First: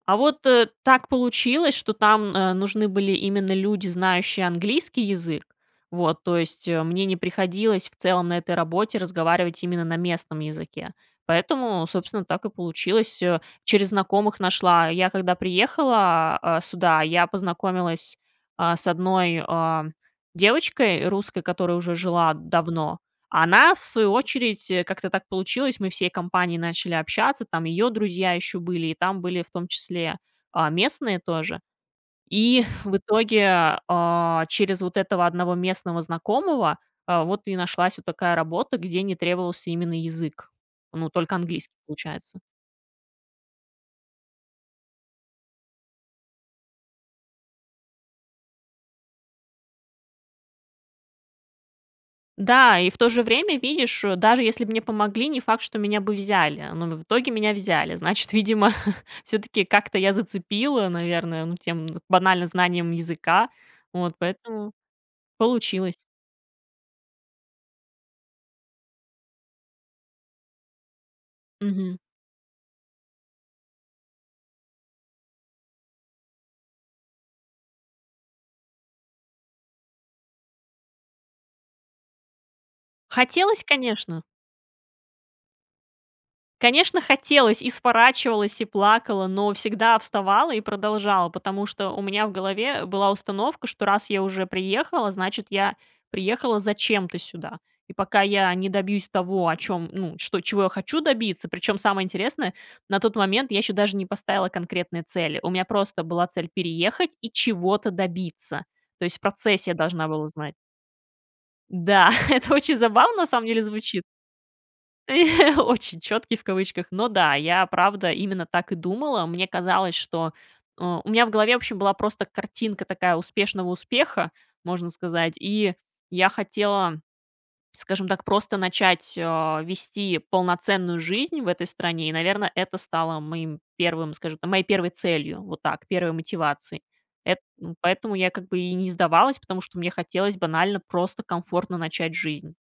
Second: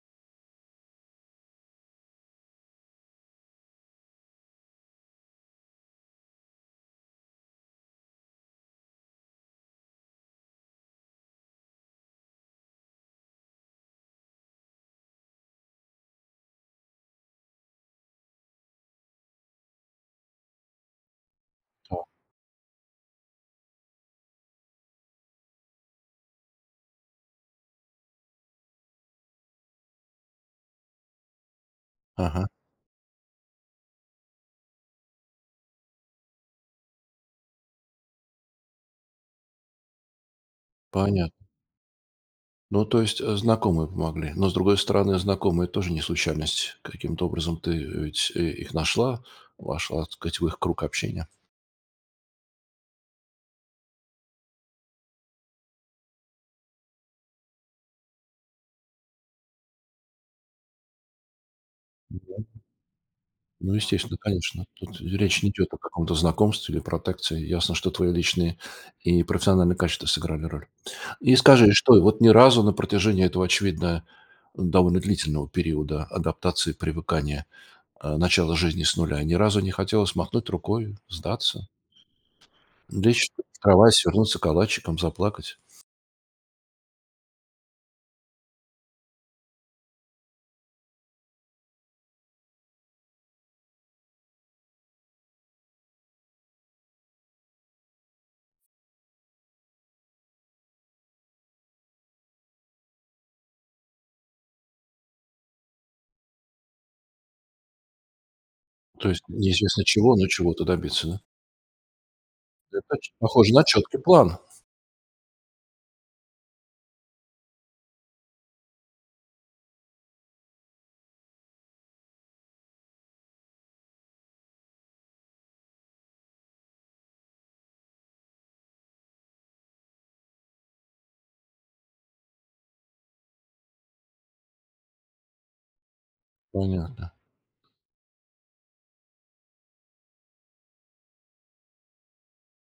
А вот, э, так получилось, что там, э, нужны были именно люди, знающие английский язык. Вот, то есть, э, мне не приходилось в целом на этой работе разговаривать именно на местном языке. Поэтому, собственно, так и получилось, э. Через знакомых нашла. Я, когда приехала, а, сюда, я познакомилась, а, с одной, а, девочкой русской, которая уже Да. жила давно. А она, в свою очередь, э, как-то так получилось. Мы всей компанией начали общаться. Там её друзья ещё были, и там были в том числе, а, местные тоже. Ага. И в итоге, а, через вот этого одного местного знакомого, а, вот и нашлась вот такая работа, где не требовался именно язык. Ну, Понятно. только английский, получается. Ну, то есть, э, знакомые помогли. Но, с другой стороны, знакомые тоже не случайность. Каким-то образом ты, э, ведь, э, их нашла, вошла, так сказать, в их круг общения. Да, и в то же время, видишь, э, даже если б мне помогли, не факт, что меня бы взяли, но в итоге меня взяли. Значит, видимо, всё-таки как-то я зацепила, наверное, ну, тем з банально знанием [unintelligible] языка. .Ну, Вот, естественно, конечно. поэтому Тут речь не идёт о получилось. каком-то знакомстве или протекции. Ясно, что твои личные профессионыльные качества сыграли роль. И скажи, Мгм. что и вот ни разу на протяжении этого, очевидно, довольно длительного периода адаптации, привыкания, а начала жизни с 0, ни разу не хотелось махнуть рукой, сдаться? Лечь в Хотелось, кровать, конечно. свернуться калачиком, заплакать? Конечно, хотелось, и сворачивалась, и плакала, но всегда вставала и продолжала, потому что у меня в голове была установка, что раз я уже приехала, значит, я приехала зачем-то сюда, и пока я не добьюсь того, о чём, ну, что, чего я хочу добиться Причём, самое интересное, на тот момент я ещё даже не поставила конкретные цели, у меня просто была цель переехать и чего-то добиться. То То есть в есть процессе я неизвестно должна чего, была но узнать. чего-то добиться, да? Да, это очень Это оч забавно на самом похоже деле на чёткий звучит. план. Очень "чёткий", в кавычках. Но да, я правда именно так и думала. Мне казалось, что а, у меня в голове, вообще, была просто картинка такая успешного успеха, можно сказать, и я хотела, скажем так, просто начать, а, вести полноценную жизнь в этой стране, и, наверное, это стало моим первым, скажем так, моей первой целью, вот так, первой мотивацией. Понятно. Это м, поэтому я как бы и не сдавалась, потому что мне хотелось банально просто комфортно начать жизнь.